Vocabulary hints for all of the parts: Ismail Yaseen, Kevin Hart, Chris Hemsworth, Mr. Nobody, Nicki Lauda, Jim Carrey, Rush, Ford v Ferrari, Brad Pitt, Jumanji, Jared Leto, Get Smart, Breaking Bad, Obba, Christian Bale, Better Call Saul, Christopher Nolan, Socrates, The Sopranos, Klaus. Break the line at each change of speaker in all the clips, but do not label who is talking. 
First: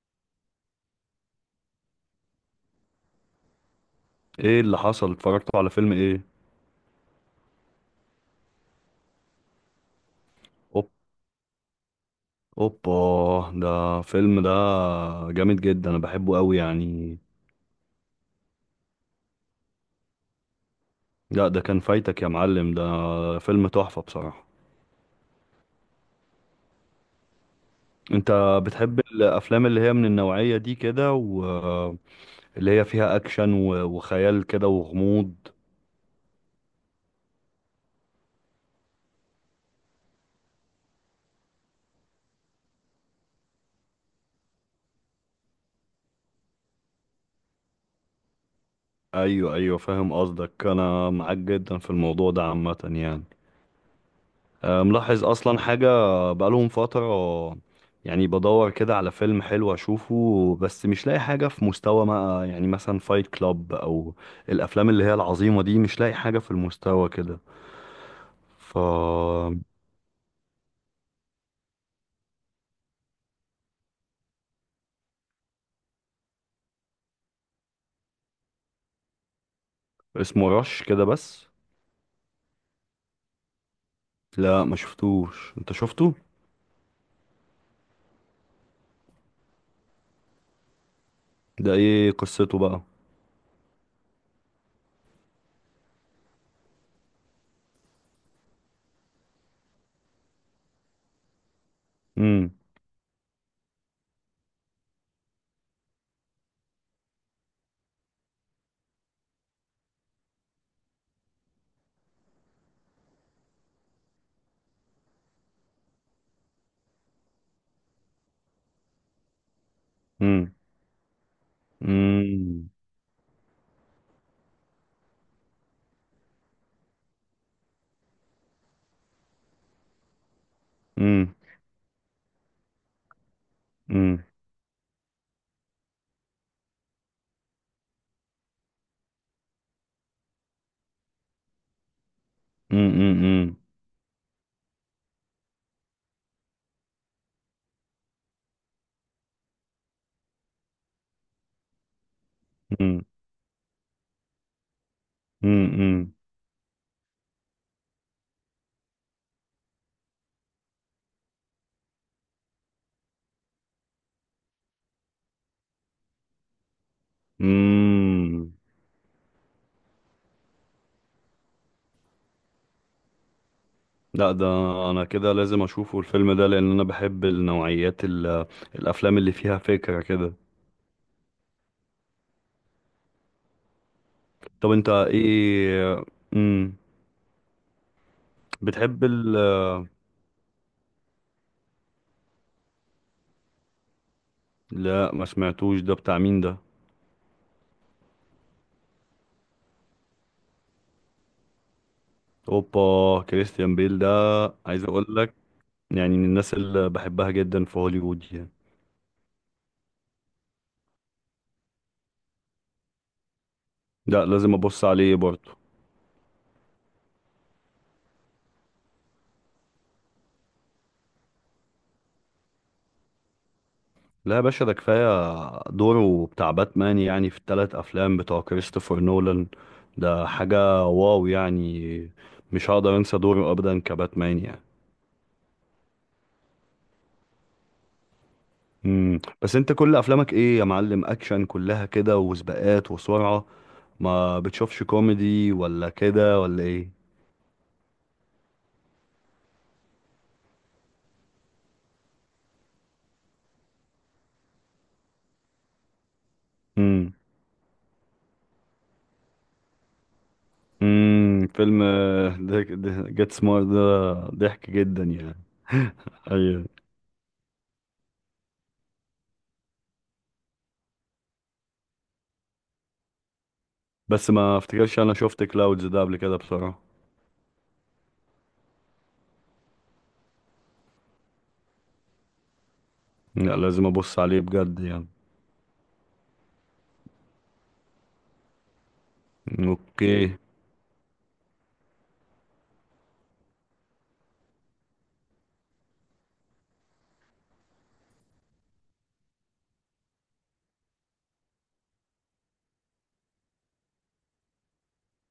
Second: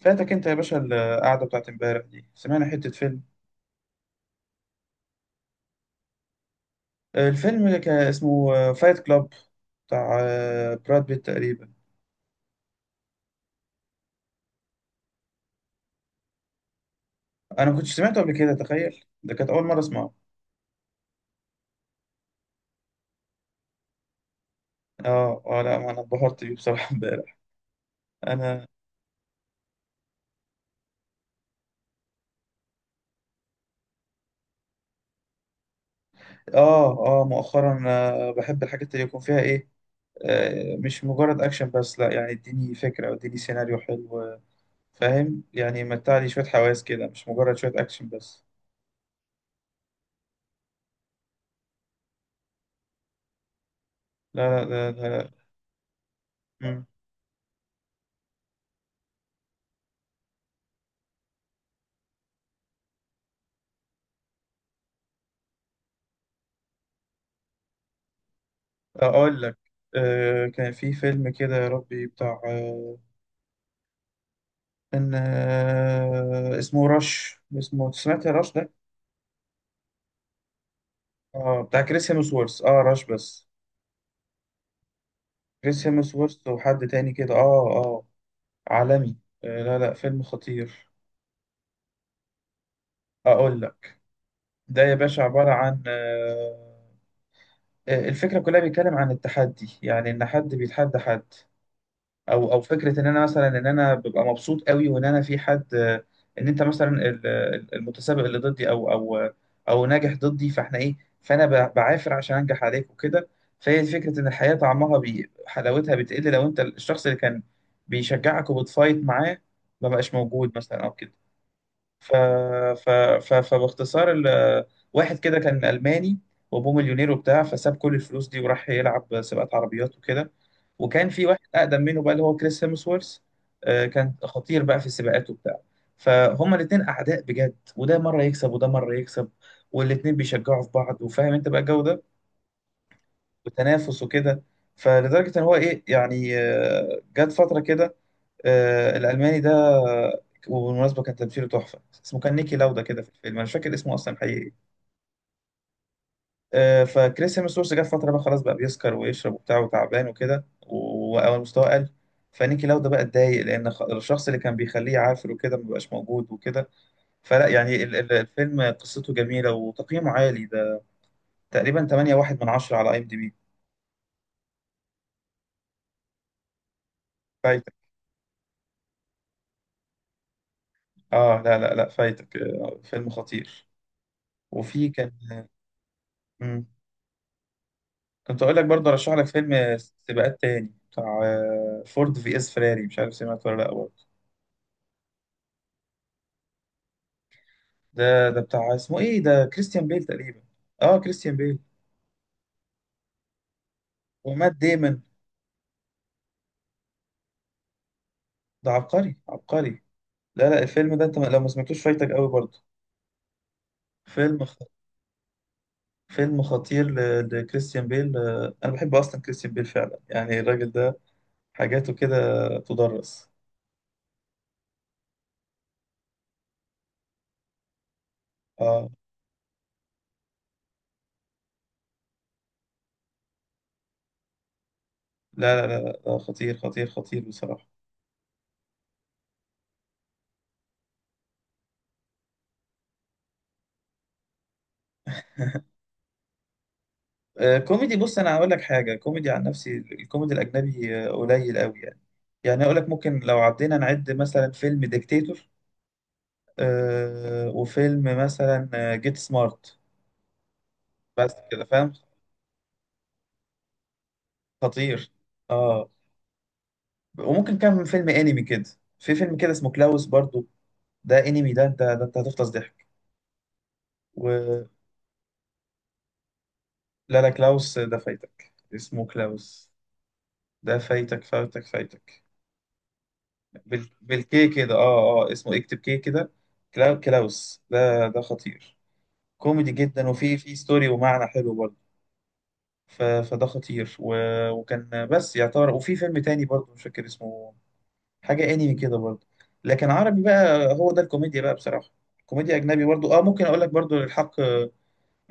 فاتك انت يا باشا القعده بتاعت امبارح دي سمعنا حته فيلم.
ايه اللي حصل؟ اتفرجتوا على فيلم ايه؟
الفيلم اللي كان اسمه فايت كلاب بتاع
اوب
براد بيت تقريبا.
اوبا. ده فيلم ده. جامد جدا، انا بحبه قوي يعني.
انا ما كنتش سمعته قبل كده، تخيل ده كانت اول مره اسمعه.
لا ده كان فايتك يا معلم. ده فيلم تحفة بصراحة.
اه اه، لا ما انا اتبهرت بيه بصراحه امبارح.
انت
انا
بتحب الافلام اللي هي من النوعية دي كده، واللي هي فيها اكشن و- وخيال كده وغموض؟
اه اه مؤخرا بحب الحاجات اللي يكون فيها ايه، مش مجرد اكشن بس، لا. يعني اديني فكره او اديني سيناريو حلو، فاهم؟ يعني متعلي شويه حواس كده، مش مجرد شويه اكشن بس.
ايوه ايوه، فاهم قصدك. انا معاك جدا في الموضوع ده عامة يعني.
لا لا
ملاحظ
لا.
اصلا حاجة، بقالهم
لا.
فترة يعني بدور كده على فيلم حلو اشوفه، بس مش لاقي حاجة في مستوى ما، يعني مثلا فايت كلاب او الافلام اللي هي العظيمة دي، مش لاقي حاجة في المستوى كده. ف
اقول لك، كان في فيلم كده يا ربي بتاع ان آه، اسمه رش، اسمه، سمعت يا رش ده؟
اسمه رش كده بس؟
اه بتاع كريس هيمسورث، اه رش بس.
لا ما شفتوش، انت
كريس
شفته؟
هيمسورث وحد تاني كده، اه اه عالمي. آه لا لا فيلم خطير.
ده ايه قصته بقى؟
اقول لك، ده يا باشا عبارة عن الفكرة كلها بيتكلم عن التحدي، يعني ان حد بيتحدى حد،
امم.
او او فكره ان انا مثلا، ان انا ببقى مبسوط قوي وان انا في حد، ان انت مثلا المتسابق اللي ضدي او او او ناجح ضدي، فاحنا ايه، فانا بعافر عشان انجح عليك وكده. فهي فكره ان الحياه طعمها بي حلاوتها بتقل لو انت الشخص اللي كان بيشجعك وبتفايت معاه ما بقاش موجود
امم.
مثلا او كده. ف...
امم.
ف... فباختصار واحد كده كان ألماني، وأبوه مليونير وبتاع، فساب كل الفلوس دي وراح يلعب سباقات عربيات وكده. وكان في
امم.
واحد أقدم منه بقى، اللي هو كريس هيمسورث. كان
امم.
خطير بقى في السباقات وبتاع. فهما الاتنين أعداء بجد، وده مرة يكسب وده مرة يكسب، والاتنين بيشجعوا في بعض، وفاهم أنت بقى الجو ده،
امم.
وتنافس وكده. فلدرجة إن هو إيه يعني، جت فترة كده، الألماني ده، وبالمناسبة كان تمثيله تحفة، اسمه كان نيكي لاودا كده
امم.
في الفيلم، أنا مش فاكر اسمه أصلا حقيقي.
امم.
فكريس هيمسورث جه في فترة بقى خلاص، بقى بيسكر ويشرب وبتاع وتعبان وكده، وأول مستواه قل. فنيكي لاودا بقى اتضايق لأن الشخص اللي كان بيخليه عافر وكده مبقاش موجود وكده. فلا يعني
امم.
الفيلم قصته جميلة وتقييمه عالي ده، تقريبا 8.1 من 10 على IMDB.
لا ده انا كده لازم اشوفه الفيلم ده، لان انا بحب
فايتك.
النوعيات الافلام اللي فيها فكرة كده.
اه لا لا لا فايتك، فيلم خطير.
طب انت
وفي كان.
ايه؟
مم.
امم.
كنت اقول لك برضه،
بتحب
ارشح لك
ال
فيلم سباقات تاني بتاع فورد في اس فيراري، مش عارف سمعت ولا لا برضه؟
لا ما سمعتوش، ده بتاع مين ده؟
ده بتاع، اسمه ايه ده، كريستيان بيل تقريبا. اه كريستيان بيل
اوبا، كريستيان بيل ده
ومات
عايز
ديمون.
اقول لك، يعني من الناس اللي بحبها جدا في هوليوود يعني.
ده عبقري عبقري. لا لا الفيلم ده انت لو ما سمعتوش فايتك قوي برضه.
لا
فيلم
لازم
خ...
ابص عليه برضه.
فيلم خطير لكريستيان بيل. انا بحب اصلا كريستيان بيل فعلا، يعني الراجل ده حاجاته كده تدرس.
لا يا باشا ده كفاية دوره بتاع باتمان، يعني في التلات أفلام بتوع
اه
كريستوفر نولان، ده حاجة واو يعني. مش هقدر أنسى دوره أبدا كباتمان يعني.
لا لا لا لا، خطير خطير خطير بصراحة.
مم. بس أنت كل أفلامك إيه يا معلم؟ أكشن كلها كده وسباقات وسرعة؟ ما بتشوفش كوميدي ولا كده ولا إيه؟
كوميدي، بص انا هقول لك حاجه. كوميدي عن نفسي، الكوميدي الاجنبي قليل قوي يعني. يعني اقول لك، ممكن لو عدينا نعد، مثلا فيلم ديكتاتور،
مم.
وفيلم مثلا جيت سمارت، بس
مم.
كده،
فيلم
فاهم؟
جيت سمارت ده ضحك جدا
خطير.
يعني.
اه.
أيوة.
وممكن كام فيلم انمي كده، في فيلم كده اسمه كلاوس برضو، ده انمي، ده انت ده انت هتفطس ضحك.
بس ما
و...
افتكرش أنا شفت كلاودز ده قبل كده بصراحة.
لا لا كلاوس ده فايتك، اسمه كلاوس، ده فايتك فايتك فايتك.
لا لازم أبص عليه
بالكي كده،
بجد يعني.
اه اه اسمه اكتب كي كده. كلاوس ده ده خطير، كوميدي جدا،
اوكي.
وفي في ستوري ومعنى حلو برضه. فده خطير وكان بس يعتبر. وفي فيلم تاني برضه مش فاكر اسمه، حاجة انمي كده برضه. لكن عربي بقى، هو ده الكوميديا بقى بصراحة. كوميديا أجنبي برضه، اه ممكن أقول لك برضه للحق،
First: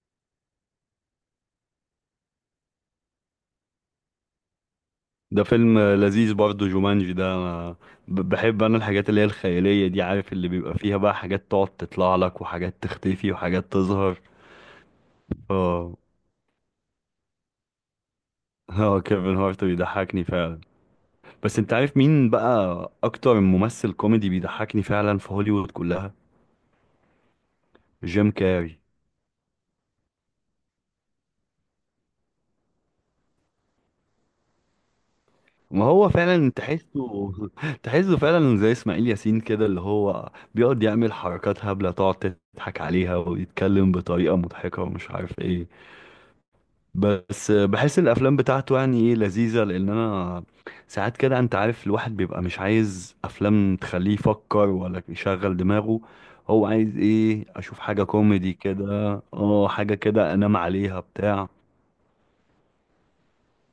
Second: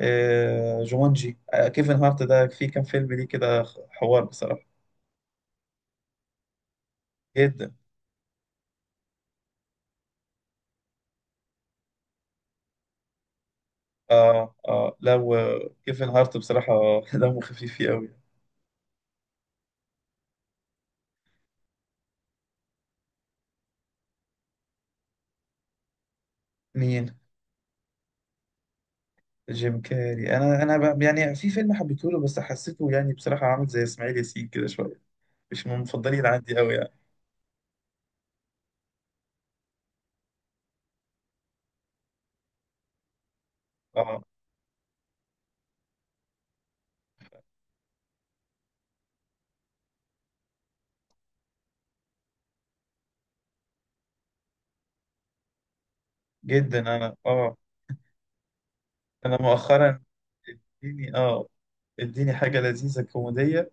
آه جومانجي، آه كيفن هارت ده في كام فيلم ليه كده، حوار بصراحة،
ده فيلم لذيذ برضه جومانجي ده.
جدا.
أنا ب- بحب انا الحاجات اللي هي الخيالية دي، عارف اللي بيبقى فيها بقى حاجات تقعد تطلع لك، وحاجات تختفي، وحاجات تظهر.
اه اه لا،
اه.
وكيفن هارت بصراحة دمه خفيف فيه أوي.
اه كيفن هارت بيضحكني فعلا. بس انت عارف مين بقى اكتر ممثل كوميدي بيضحكني فعلا في هوليوود كلها؟
مين؟
جيم كاري.
جيم كاري. انا يعني في فيلم حبيته له، بس حسيته يعني بصراحه عامل زي اسماعيل ياسين كده شويه، مش من
ما هو
المفضلين
فعلا
عندي قوي يعني.
تحسه تحسه فعلا زي اسماعيل ياسين كده، اللي هو بيقعد يعمل حركات هبلة تقعد تضحك عليها، ويتكلم
اه
بطريقة مضحكة ومش عارف ايه. بس بحس الافلام بتاعته يعني ايه، لذيذه، لان انا ساعات كده، انت عارف، الواحد بيبقى مش عايز افلام تخليه يفكر ولا يشغل دماغه. هو
جدا،
عايز
انا
ايه؟
اه،
اشوف حاجه كوميدي كده،
انا
اه حاجه
مؤخرا
كده انام عليها
اديني
بتاع.
اه، اديني حاجه لذيذه كوميديه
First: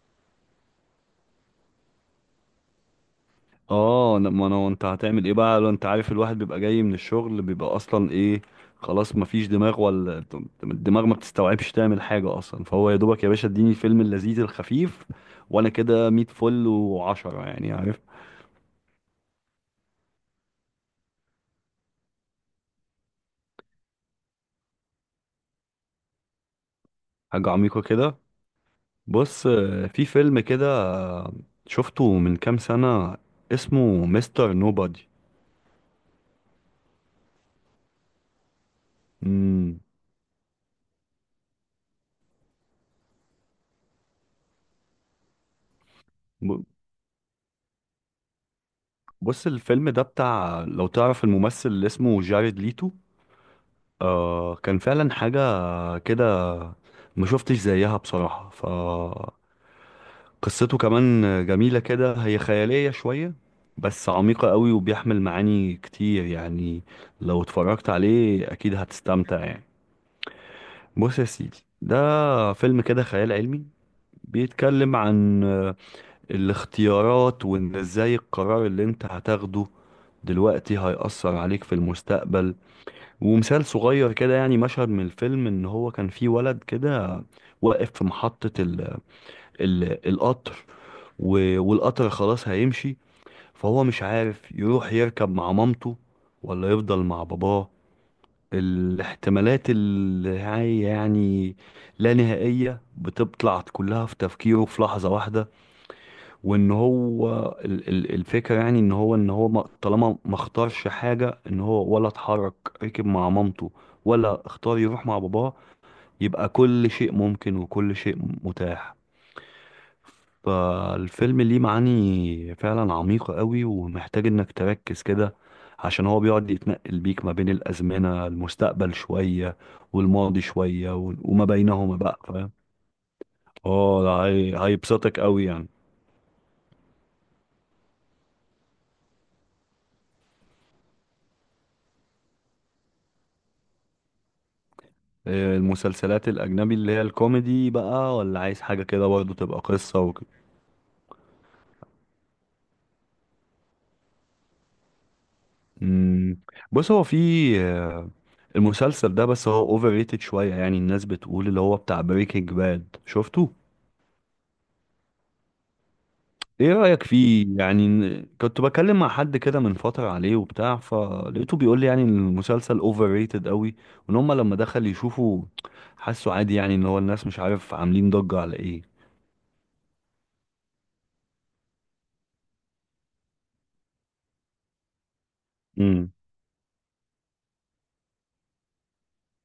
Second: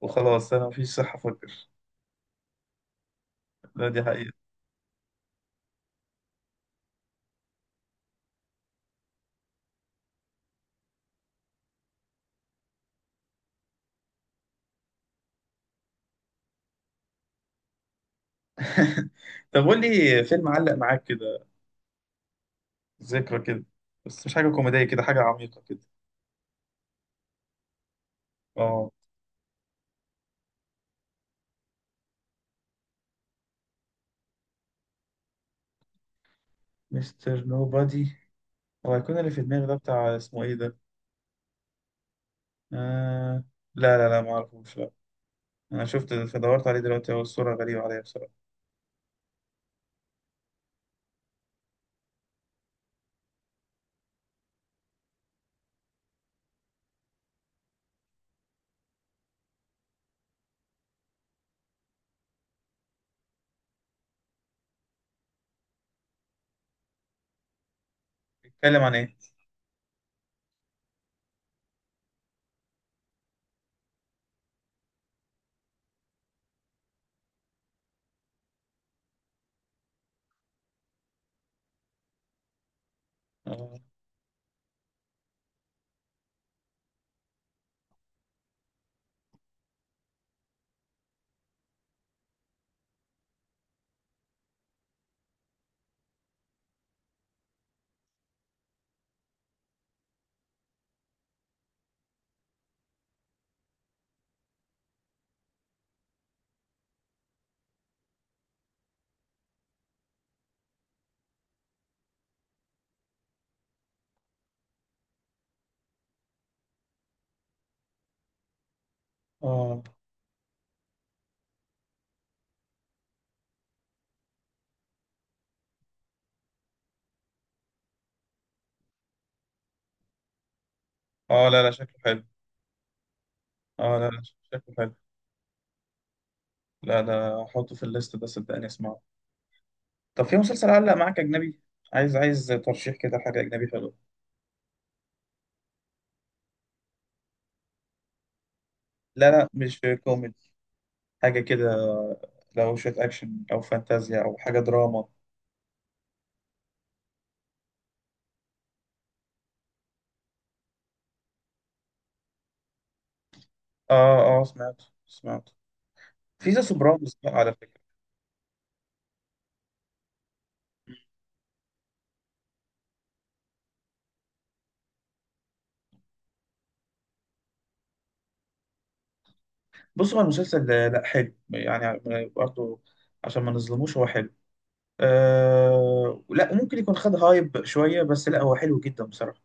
وخلاص، انا مفيش صحه افكر. لا دي
اه،
حقيقه.
ما انا انت هتعمل ايه بقى؟ لو انت عارف، الواحد بيبقى جاي من الشغل، بيبقى اصلا ايه، خلاص مفيش دماغ، ولا الدماغ ما بتستوعبش تعمل حاجه اصلا. فهو يا دوبك يا باشا، اديني الفيلم اللذيذ الخفيف وانا كده 100 فل وعشرة يعني، عارف.
طب قول لي فيلم علق معاك كده، ذكرى كده، بس مش حاجه كوميديه كده، حاجه عميقه كده.
حاجة عميقة كده.
اه
بص، في فيلم كده، شفته من كام سنة، اسمه مستر نوبادي.
مستر نوبادي، هو هيكون اللي في دماغي ده
مم.
بتاع اسمه ايه ده؟ آه... لا لا لا ما اعرفوش. انا شفت
ب-
دورت عليه دلوقتي، هو الصورة غريبة عليا بصراحة.
بص الفيلم ده بتاع، لو تعرف الممثل اللي اسمه جاريد ليتو. كان فعلا حاجة كده ما شفتش زيها بصراحة. فقصته كمان جميلة كده، هي خيالية شوية بس عميقة قوي، وبيحمل معاني كتير يعني. لو اتفرجت عليه أكيد
بيتكلم عن ايه؟
هتستمتع يعني. بص يا سيدي، ده فيلم كده خيال علمي، بيتكلم عن الاختيارات، وان ازاي القرار اللي انت هتاخده دلوقتي هيأثر عليك في المستقبل. ومثال
اه.
صغير كده، يعني مشهد من الفيلم، ان هو كان في ولد كده واقف في محطة القطر، و- والقطر خلاص هيمشي، فهو مش عارف يروح يركب مع مامته ولا يفضل مع باباه. الاحتمالات اللي هي يعني لا نهائية، بتطلع كلها في تفكيره في لحظة واحدة. وان هو، الفكرة يعني ان هو طالما ما اختارش حاجة، ان هو ولا اتحرك، ركب مع مامته ولا اختار يروح مع باباه، يبقى كل شيء ممكن وكل شيء متاح.
اه
فالفيلم ليه معاني فعلا عميقة قوي، ومحتاج انك تركز كده، عشان هو بيقعد يتنقل بيك ما بين الأزمنة، المستقبل شوية والماضي شوية، و- وما
اه لا لا
بينهما
شكله
بقى،
حلو.
فاهم.
اه
اه
لا لا
ده هي-
شكله حلو.
هيبسطك قوي يعني.
لا لا احطه في الليست ده صدقني، اسمعه. طب في مسلسل علق معاك اجنبي؟ عايز عايز ترشيح كده حاجة اجنبي حلوة.
إيه، المسلسلات الأجنبي اللي هي الكوميدي بقى، ولا عايز حاجة كده
لا
برضه
لا
تبقى
مش
قصة وكده؟
كوميدي، حاجة كده، لو شوية اكشن او فانتازيا او حاجة دراما.
مم. بص هو في آه، المسلسل ده، بس هو اوفر ريتد شوية يعني، الناس بتقول اللي هو بتاع بريكنج باد، شفته؟
اه اه سمعت سمعت. في ذا
ايه رأيك
سوبرانوس بقى
فيه
على فكرة.
يعني؟ كنت بكلم مع حد كده من فترة عليه وبتاع، فلقيته بيقول لي يعني ان المسلسل اوفر ريتد قوي، وان هم لما دخل يشوفوا حسوا عادي يعني، ان هو الناس مش عارف عاملين ضجة على ايه.
بصوا، هو المسلسل ده- لا حلو يعني برضه، عشان ما نظلموش هو حلو.
امم.
آه لا ممكن يكون خد هايب شوية، بس لا هو حلو جدا بصراحة.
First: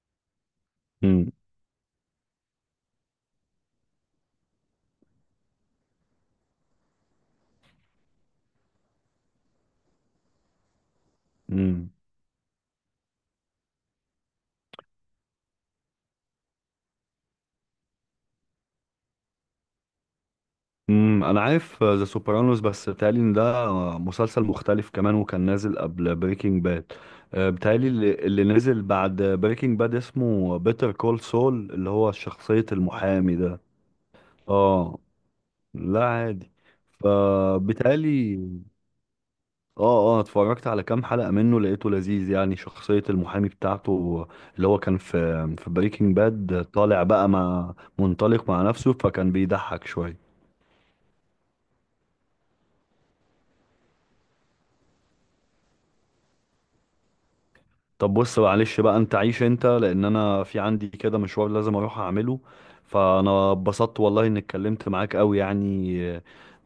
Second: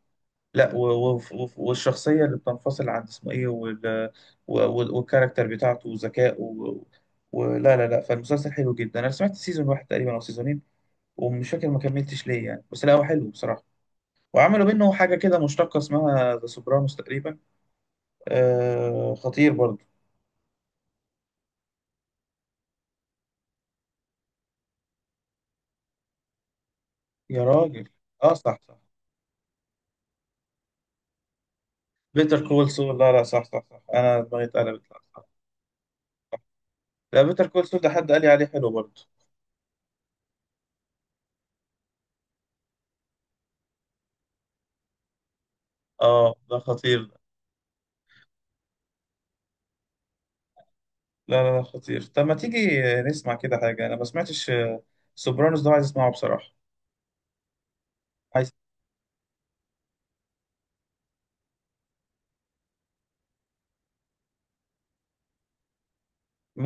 لا
امم.
والشخصية اللي بتنفصل عن اسمه ايه وال والكاركتر بتاعته وذكائه ولا لا لا. فالمسلسل حلو جدا، انا سمعت سيزون واحد تقريبا او سيزونين، ومش فاكر ما
امم.
كملتش ليه يعني، بس لا هو حلو بصراحة. وعملوا منه حاجة كده مشتقة اسمها ذا سوبرانوس تقريبا. آه خطير برضه.
انا عارف ذا سوبرانوس، بس بيتهيألي ان ده مسلسل مختلف كمان، وكان نازل قبل بريكنج باد.
يا
بيتهيألي
راجل،
اللي
اه
اللي
صح صح
نزل بعد بريكنج باد اسمه بيتر كول سول، اللي هو
بيتر
شخصية
كول سول. لا لا
المحامي
صح
ده.
صح صح، انا دماغي اتقلبت،
اه.
لا صح.
لا عادي.
لا بيتر كول سول ده حد قال لي
فبالتالي،
عليه حلو برضه.
اه اه اتفرجت على كام حلقة منه، لقيته لذيذ يعني، شخصية المحامي بتاعته اللي هو كان في بريكنج
اه ده
باد،
خطير
طالع
ده.
بقى مع منطلق مع نفسه، فكان بيضحك شوية.
لا لا لا خطير. طب ما تيجي نسمع كده حاجة، أنا ما سمعتش سوبرانوس ده، عايز أسمعه بصراحة.
طب بص
عايز.
معلش بقى، انت عيش انت، لان انا في عندي كده مشوار لازم اروح اعمله. فانا اتبسطت والله اني اتكلمت معاك قوي يعني،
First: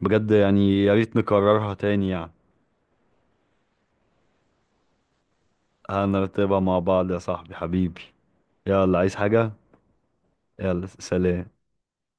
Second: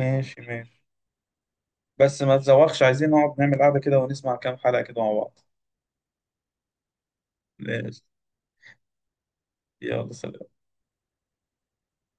بجد
ماشي.
يعني، يا ريت نكررها تاني
بس
يعني.
ما تزوقش، عايزين نقعد نعمل قعدة كده ونسمع كام حلقة كده مع بعض.
هنرتبها مع بعض يا صاحبي حبيبي.
ماشي.
يلا، عايز حاجة؟
يلا سلام.
يلا سلام.